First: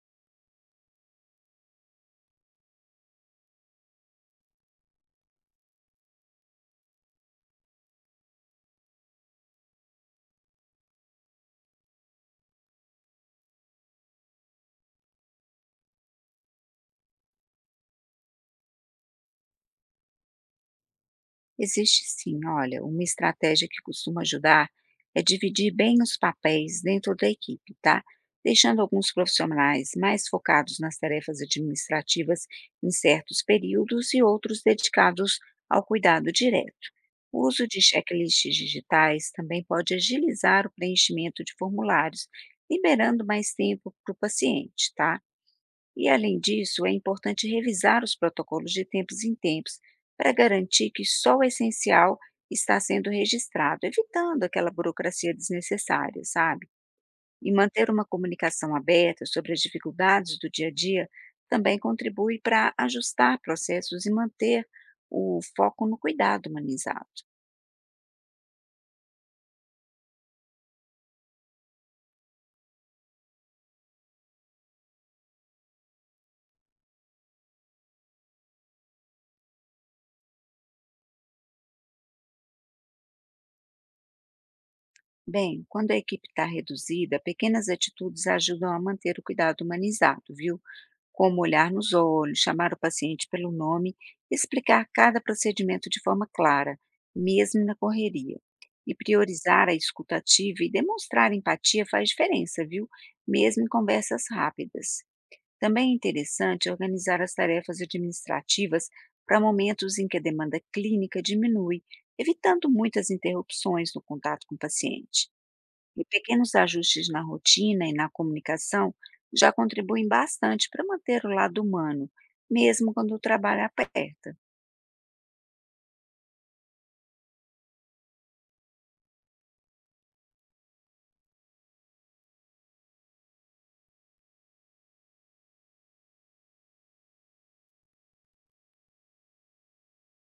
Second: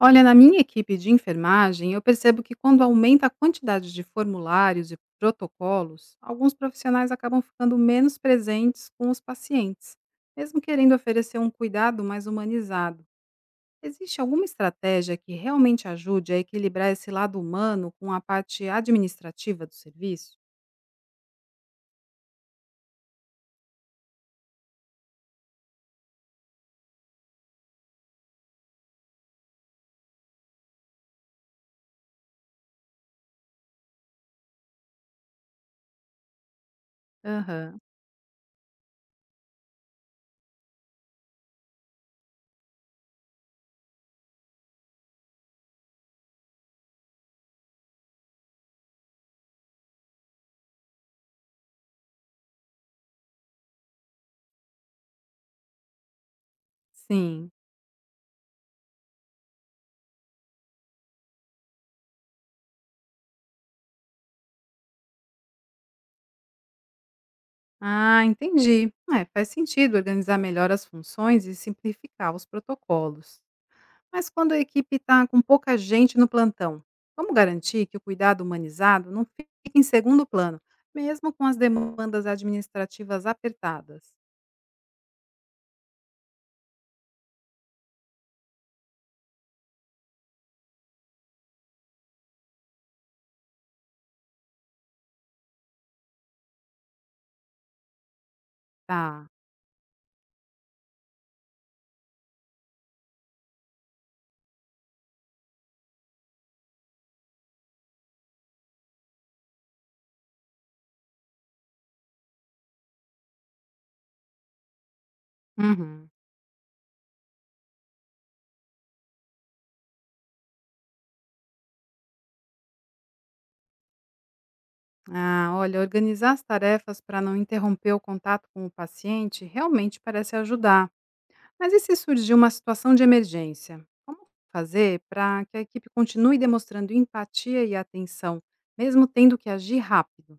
Olha, na minha equipe de enfermagem, eu percebo que quando aumenta a quantidade de formulários e protocolos, alguns profissionais acabam ficando menos presentes com os pacientes, mesmo querendo oferecer um cuidado mais humanizado. Existe alguma estratégia que realmente ajude a equilibrar esse lado humano com a parte administrativa do serviço? Existe sim, olha, uma estratégia que costuma ajudar é dividir bem os papéis dentro da equipe, tá? Deixando alguns profissionais mais focados nas tarefas administrativas em certos períodos e outros dedicados ao cuidado direto. O uso Aham, de checklists digitais também pode agilizar o preenchimento de formulários, liberando mais tempo para o paciente, tá? E, além disso, é importante revisar os protocolos de tempos em tempos para garantir que só o essencial está sendo registrado, evitando aquela burocracia desnecessária, sabe? sim. E manter uma comunicação aberta sobre as dificuldades do dia a dia também contribui para ajustar processos e manter o foco no cuidado humanizado. Ah, entendi. É, faz sentido organizar melhor as funções e simplificar os protocolos. Mas quando a equipe está com pouca gente no plantão, como garantir que o cuidado humanizado não fique em segundo plano, mesmo com as demandas administrativas apertadas? Bem, quando a equipe está reduzida, pequenas atitudes ajudam a manter o cuidado humanizado, viu? Como olhar nos olhos, chamar o paciente pelo nome, explicar cada procedimento de forma clara, mesmo na correria. E Tá. priorizar a escuta ativa e demonstrar empatia faz diferença, viu? Mesmo em conversas rápidas. Também é interessante organizar as tarefas administrativas para momentos em que a demanda clínica diminui, evitando muitas interrupções no contato com o paciente. E Uhum. pequenos ajustes na rotina e na comunicação já contribuem bastante para manter o lado humano, mesmo quando o trabalho aperta. Ah, olha, organizar as tarefas para não interromper o contato com o paciente realmente parece ajudar. Mas e se surgir uma situação de emergência? Como fazer para que a equipe continue demonstrando empatia e atenção, mesmo tendo que agir rápido?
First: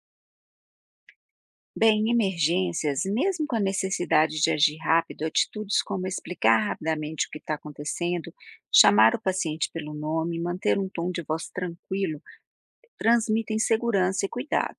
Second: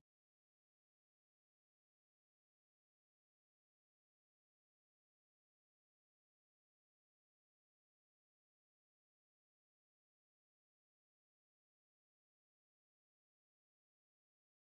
Bem, em emergências, mesmo com a necessidade de agir rápido, atitudes como explicar rapidamente o que está acontecendo, chamar o paciente pelo nome, manter um tom de voz tranquilo, transmitem segurança e cuidado.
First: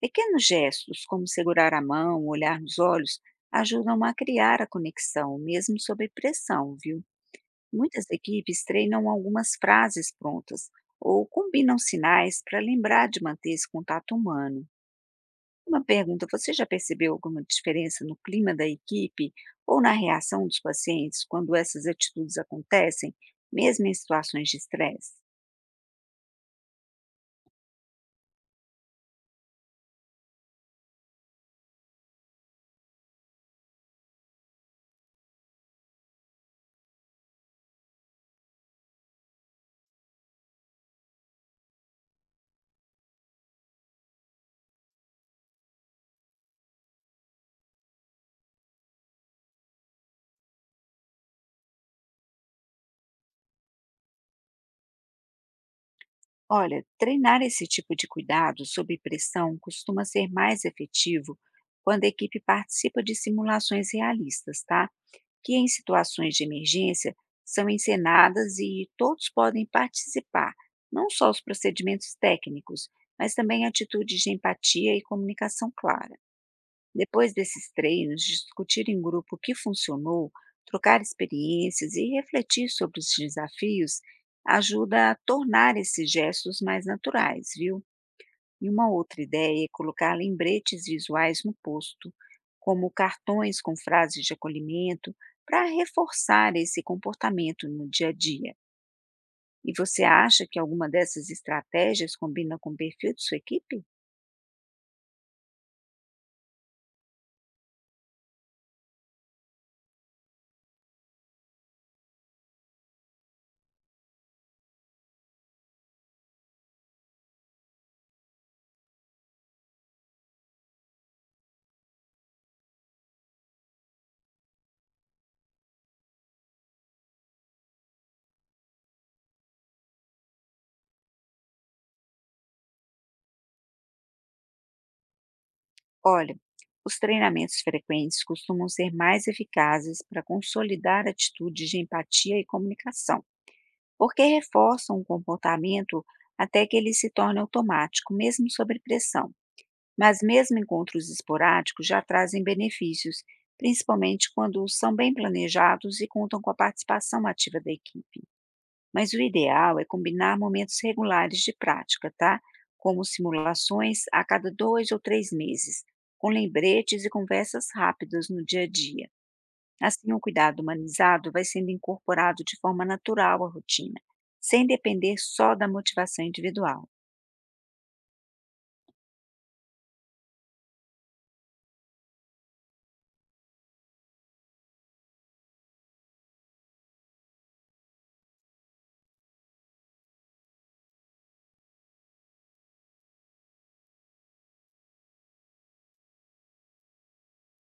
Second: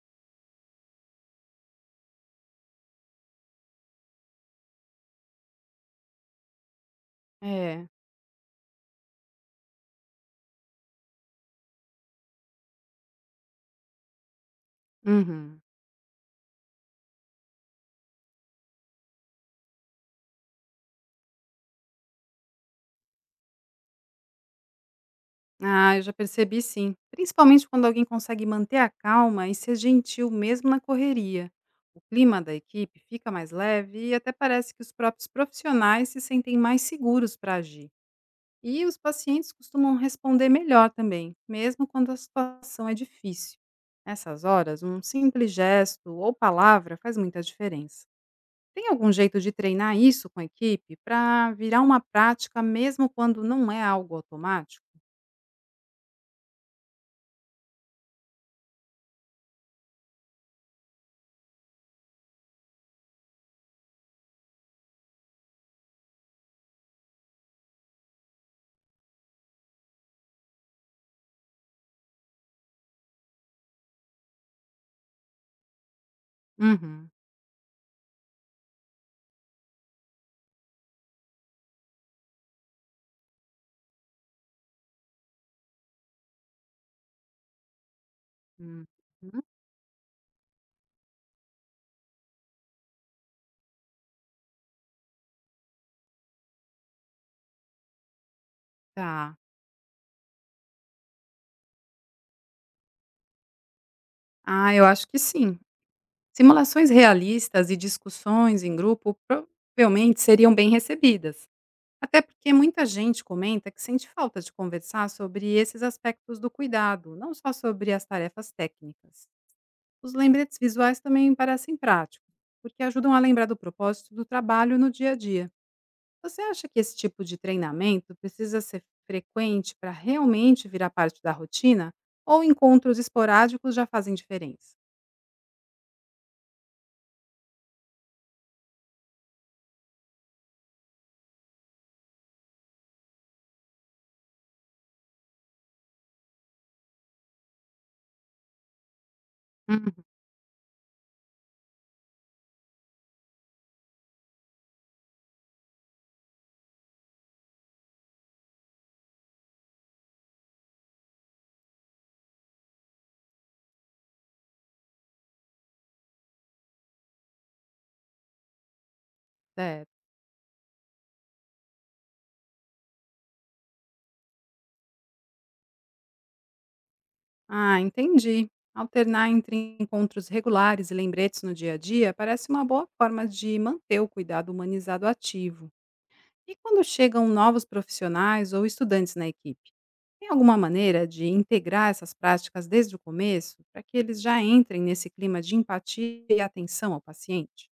Pequenos gestos, como segurar a mão, olhar nos olhos, ajudam a criar a conexão, mesmo sob pressão, viu? É. Muitas equipes treinam algumas frases prontas ou combinam sinais para lembrar de manter esse contato humano. Uhum. Uma pergunta: você já percebeu alguma diferença no clima da equipe ou na reação dos pacientes quando essas atitudes acontecem, mesmo em situações de estresse? Ah, eu já percebi sim. Principalmente quando alguém consegue manter a calma e ser gentil mesmo na correria. O clima da equipe fica mais leve e até parece que os próprios profissionais se sentem mais seguros para agir. E os pacientes costumam responder melhor também, mesmo quando a situação é difícil. Nessas horas, um simples gesto ou palavra faz muita diferença. Tem algum jeito de treinar isso com a equipe para virar uma prática mesmo quando não é algo automático? Olha, treinar esse tipo de cuidado sob pressão costuma ser mais efetivo quando a equipe participa de simulações realistas, tá? Que em situações de emergência são encenadas e todos podem participar, não só os procedimentos técnicos, mas também atitudes de empatia e comunicação clara. Uhum. Depois desses treinos, discutir em grupo o que funcionou, trocar experiências e refletir sobre os desafios ajuda a tornar esses gestos mais naturais, viu? E Uhum, uma outra ideia é colocar lembretes visuais no posto, como cartões com frases de acolhimento, para reforçar esse comportamento no dia a dia. tá. E você acha que alguma dessas estratégias combina com o perfil de sua equipe? Ah, eu acho que sim. Simulações realistas e discussões em grupo provavelmente seriam bem recebidas. Até porque muita gente comenta que sente falta de conversar sobre esses aspectos do cuidado, não só sobre as tarefas técnicas. Os lembretes visuais também parecem práticos, porque ajudam a lembrar do propósito do trabalho no dia a dia. Você acha que esse tipo de treinamento precisa ser frequente para realmente virar parte da rotina? Ou encontros esporádicos já fazem diferença? Olha, os treinamentos frequentes costumam ser mais eficazes para consolidar atitudes de empatia e comunicação, porque reforçam o comportamento até que ele se torne automático, mesmo sob pressão. Uhum. Mas mesmo encontros esporádicos já trazem benefícios, principalmente quando são bem planejados e contam com a participação ativa da equipe. Mas o ideal é combinar momentos regulares de prática, tá? Como simulações a cada dois ou três meses, com lembretes e conversas rápidas no dia a dia. Certo. Assim, o cuidado humanizado vai sendo incorporado de forma natural à rotina, sem depender só da motivação individual. Ah, entendi. Alternar entre encontros regulares e lembretes no dia a dia parece uma boa forma de manter o cuidado humanizado ativo. E quando chegam novos profissionais ou estudantes na equipe? Tem alguma maneira de integrar essas práticas desde o começo para que eles já entrem nesse clima de empatia e atenção ao paciente?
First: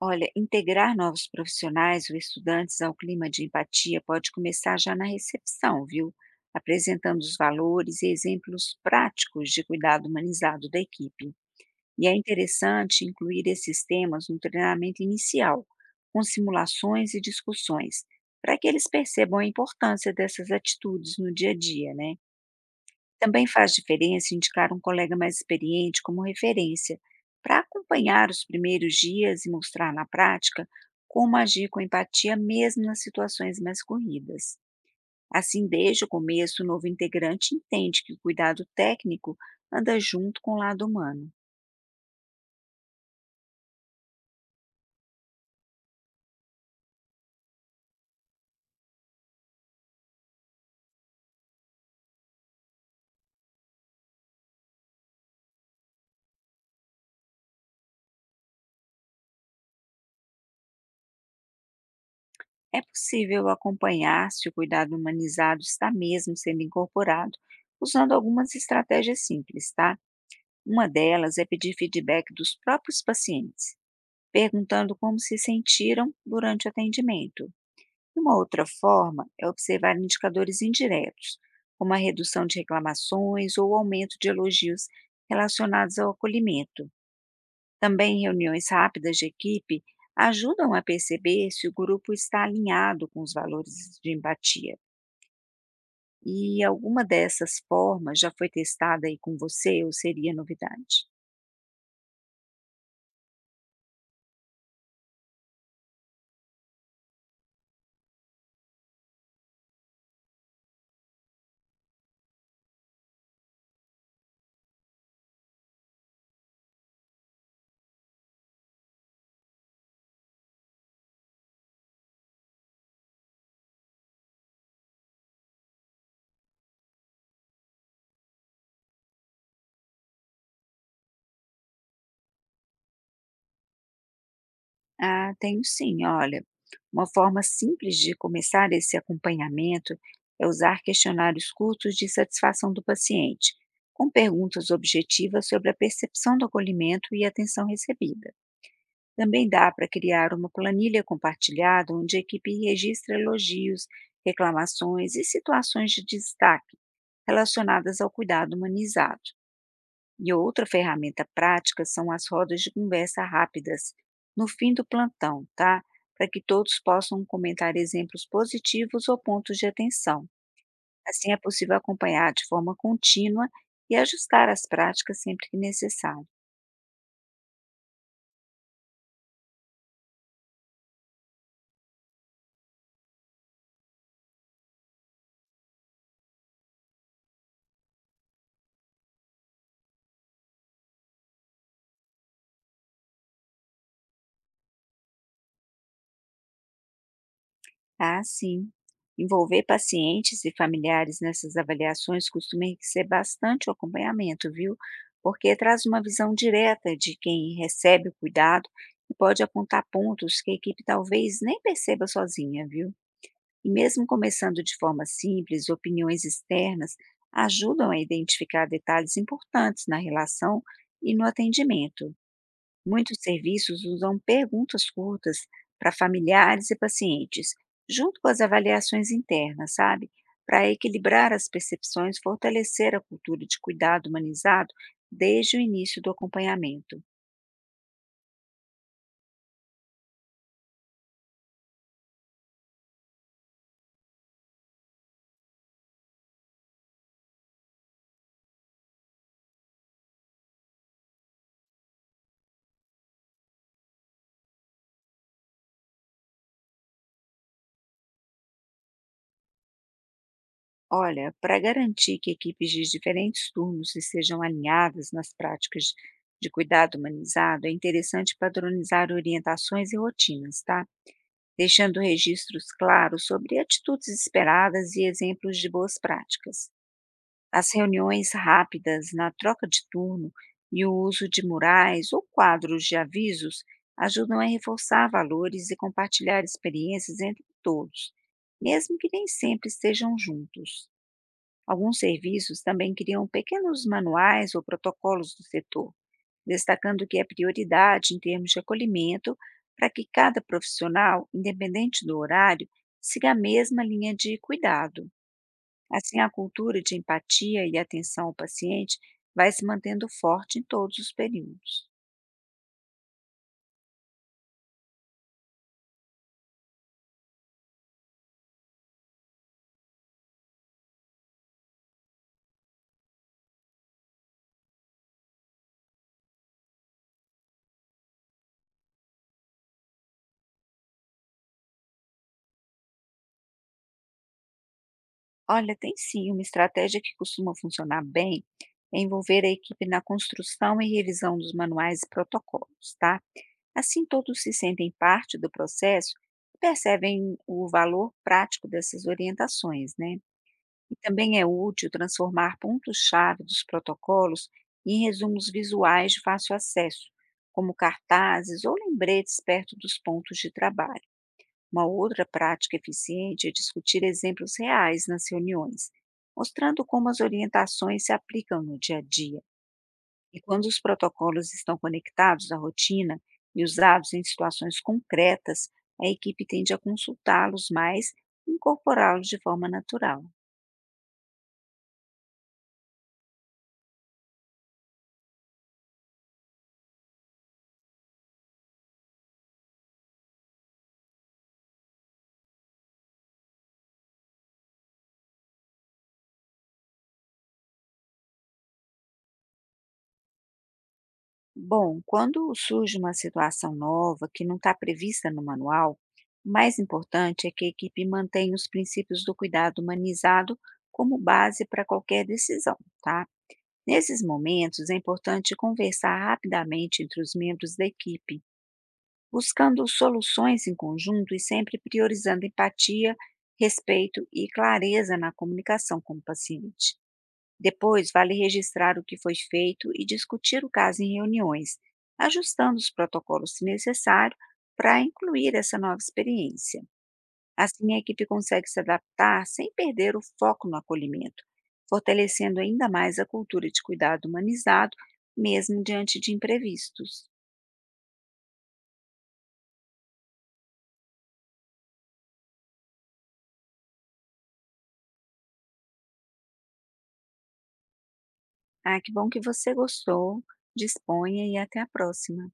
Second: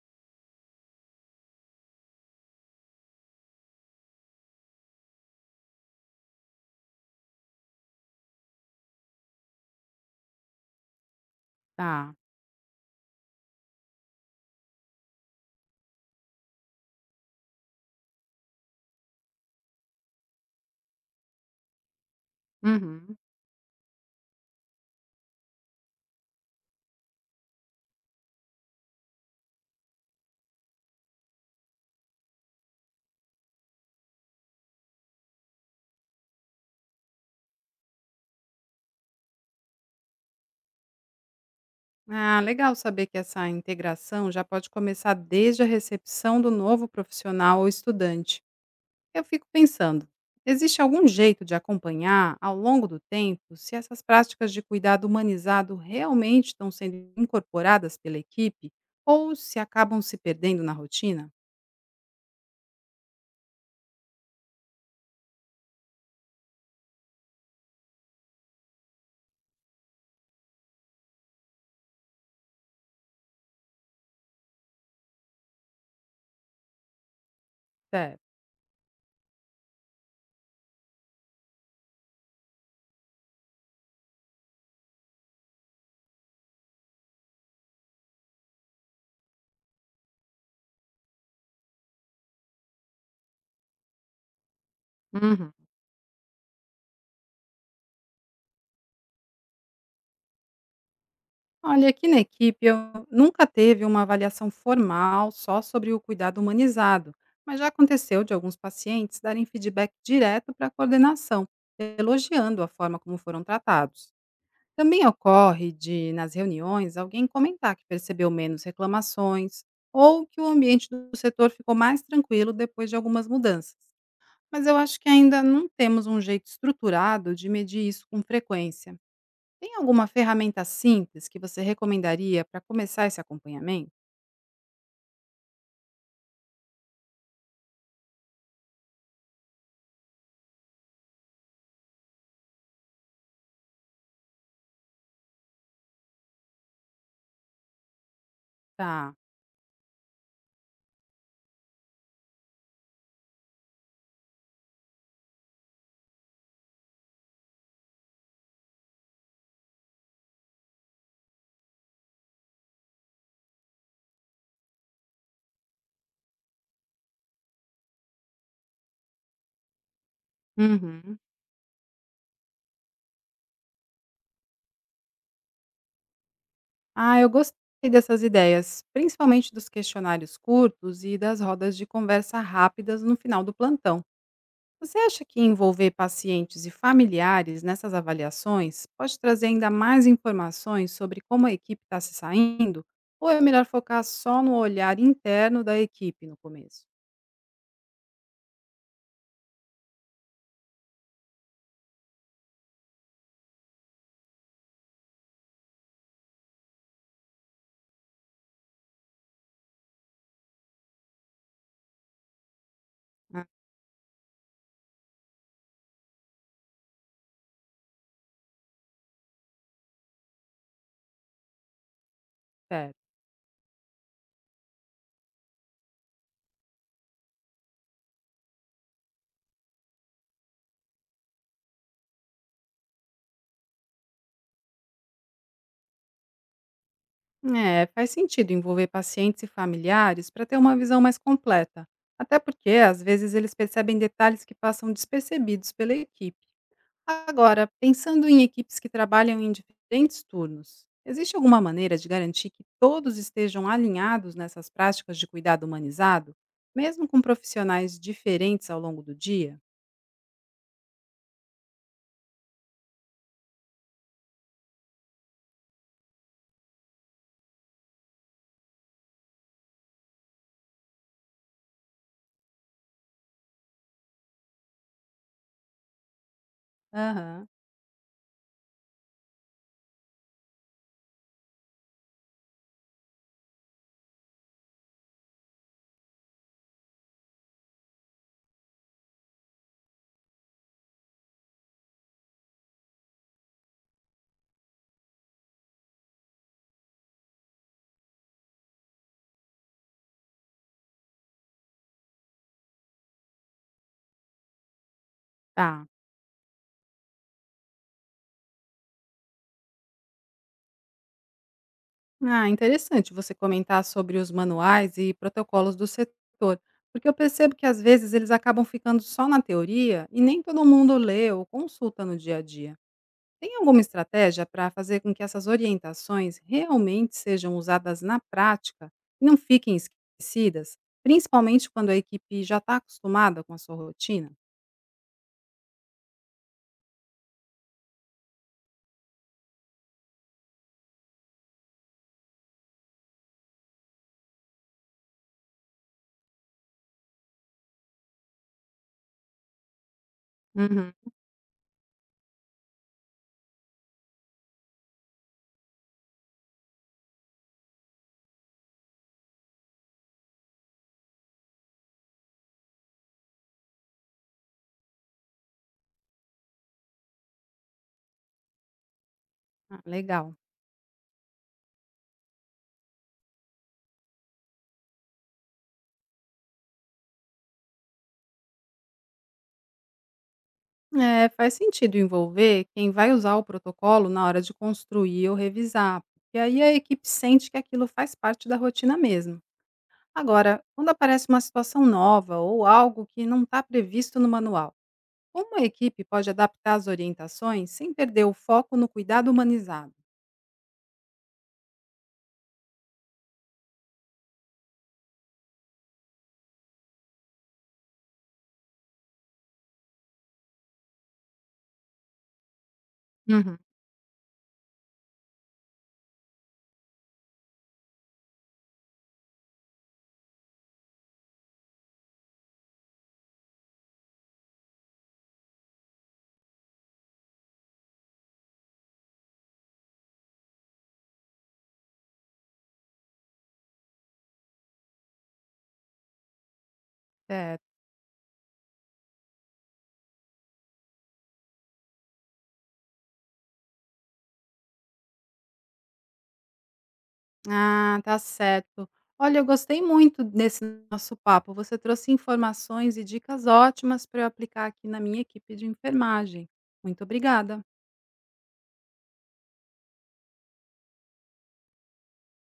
Olha, integrar novos profissionais ou estudantes ao clima de empatia pode começar já na recepção, viu? Apresentando os valores e exemplos práticos de cuidado humanizado da equipe. E é Tá. interessante incluir esses temas no treinamento inicial, com simulações e discussões, para que eles percebam a importância dessas atitudes no dia a dia, né? Uhum. Também faz diferença indicar um colega mais experiente como referência, para acompanhar os primeiros dias e mostrar na prática como agir com empatia mesmo nas situações mais corridas. Assim, desde o começo, o novo integrante entende que o cuidado técnico anda junto com o lado humano. Ah, legal saber que essa integração já pode começar desde a recepção do novo profissional ou estudante. Eu fico pensando, existe algum jeito de acompanhar ao longo do tempo se essas práticas de cuidado humanizado realmente estão sendo incorporadas pela equipe ou se acabam se perdendo na rotina? É possível acompanhar se o cuidado humanizado está mesmo sendo incorporado, usando algumas estratégias simples, tá? Uma delas é pedir feedback dos próprios pacientes perguntando como se sentiram durante o atendimento. Certo. Uma outra forma é observar indicadores indiretos, como a redução de reclamações ou o aumento de elogios relacionados ao acolhimento. Também reuniões rápidas de equipe ajudam a perceber se o grupo está alinhado com os valores de empatia. E alguma dessas formas já foi testada aí com você ou seria novidade? Olha, aqui na equipe eu nunca teve uma avaliação formal só sobre o cuidado humanizado, mas já aconteceu de alguns pacientes darem feedback direto para a coordenação, elogiando a forma como foram tratados. Também ocorre de, nas reuniões, alguém comentar que percebeu menos reclamações ou que o ambiente do setor ficou mais tranquilo depois de algumas mudanças. Mas eu acho que ainda não temos um jeito estruturado de medir isso com frequência. Tem alguma ferramenta simples que você recomendaria para começar esse acompanhamento? Ah, tenho sim, olha. Uma forma simples de começar esse acompanhamento é usar questionários curtos de satisfação do paciente, com perguntas objetivas sobre a percepção do acolhimento e atenção recebida. Tá. Também dá para criar uma planilha compartilhada onde a equipe registra elogios, reclamações e situações de destaque relacionadas ao cuidado humanizado. E outra ferramenta prática são as rodas de conversa rápidas, no fim do plantão, tá? Para que todos possam comentar exemplos positivos ou pontos de atenção. Uhum. Assim é possível acompanhar de forma contínua e ajustar as práticas sempre que necessário. Ah, eu gostei dessas ideias, principalmente dos questionários curtos e das rodas de conversa rápidas no final do plantão. Você acha que envolver pacientes e familiares nessas avaliações pode trazer ainda mais informações sobre como a equipe está se saindo? Ou é melhor focar só no olhar interno da equipe no começo? Ah, sim. Envolver pacientes e familiares nessas avaliações costuma enriquecer bastante o acompanhamento, viu? Porque traz uma visão direta de quem recebe o cuidado e pode apontar pontos que a equipe talvez nem perceba sozinha, viu? Ah, E mesmo começando de forma simples, opiniões externas ajudam a identificar detalhes importantes na relação e no atendimento. certo. Muitos serviços usam perguntas curtas para familiares e pacientes, junto com as avaliações internas, sabe? Para equilibrar as percepções, fortalecer a cultura de cuidado humanizado desde o início do acompanhamento. É, faz sentido envolver pacientes e familiares para ter uma visão mais completa, até porque às vezes eles percebem detalhes que passam despercebidos pela equipe. Agora, pensando em equipes que trabalham em diferentes turnos, existe alguma maneira de garantir que todos estejam alinhados nessas práticas de cuidado humanizado, mesmo com profissionais diferentes ao longo do dia? Olha, para garantir que equipes de diferentes turnos estejam alinhadas nas práticas de cuidado humanizado, é interessante padronizar orientações e rotinas, tá? Deixando registros claros sobre atitudes esperadas e exemplos de boas práticas. Aham, As reuniões rápidas na troca de turno e o uso de murais ou quadros de avisos ajudam a reforçar valores e compartilhar experiências entre todos, mesmo que nem sempre estejam juntos. Alguns serviços também criam pequenos manuais ou protocolos do setor, destacando o que é prioridade em termos de acolhimento, para que cada profissional, independente do horário, siga a mesma linha de cuidado. tá. Assim, a cultura de empatia e atenção ao paciente vai se mantendo forte em todos os períodos. Ah, interessante você comentar sobre os manuais e protocolos do setor, porque eu percebo que às vezes eles acabam ficando só na teoria e nem todo mundo lê ou consulta no dia a dia. Tem alguma estratégia para fazer com que essas orientações realmente sejam usadas na prática e não fiquem esquecidas, principalmente quando a equipe já está acostumada com a sua rotina? Olha, tem sim uma estratégia que costuma funcionar bem, é envolver a equipe na construção e revisão dos manuais e protocolos, tá? Assim todos se sentem parte do processo e percebem o valor prático dessas orientações, né? Uhum. E também é útil transformar pontos-chave dos protocolos em resumos visuais de fácil acesso, como cartazes ou lembretes perto dos pontos de trabalho. Uma outra prática eficiente é discutir exemplos reais nas reuniões, mostrando como as orientações se aplicam no dia a dia. Ah, legal. E quando os protocolos estão conectados à rotina e usados em situações concretas, a equipe tende a consultá-los mais e incorporá-los de forma natural. É, faz sentido envolver quem vai usar o protocolo na hora de construir ou revisar, porque aí a equipe sente que aquilo faz parte da rotina mesmo. Agora, quando aparece uma situação nova ou algo que não está previsto no manual, como a equipe pode adaptar as orientações sem perder o foco no cuidado humanizado? Bom, quando surge uma situação nova que não está prevista no manual, o mais importante é que a equipe mantenha os princípios do cuidado humanizado como base para qualquer decisão, tá? Uhum. Nesses momentos, é importante conversar rapidamente entre os membros da equipe, buscando soluções em conjunto e sempre priorizando empatia, respeito e clareza na comunicação com o paciente. Depois, vale registrar o que foi feito e discutir o caso em reuniões, ajustando os protocolos se necessário para incluir essa nova experiência. Certo. Assim, a equipe consegue se adaptar sem perder o foco no acolhimento, fortalecendo ainda mais a cultura de cuidado humanizado, mesmo diante de imprevistos. Ah, tá certo. Olha, eu gostei muito desse nosso papo. Você trouxe informações e dicas ótimas para eu aplicar aqui na minha equipe de enfermagem. Muito obrigada. Ah, que bom que você gostou. Disponha e até a próxima.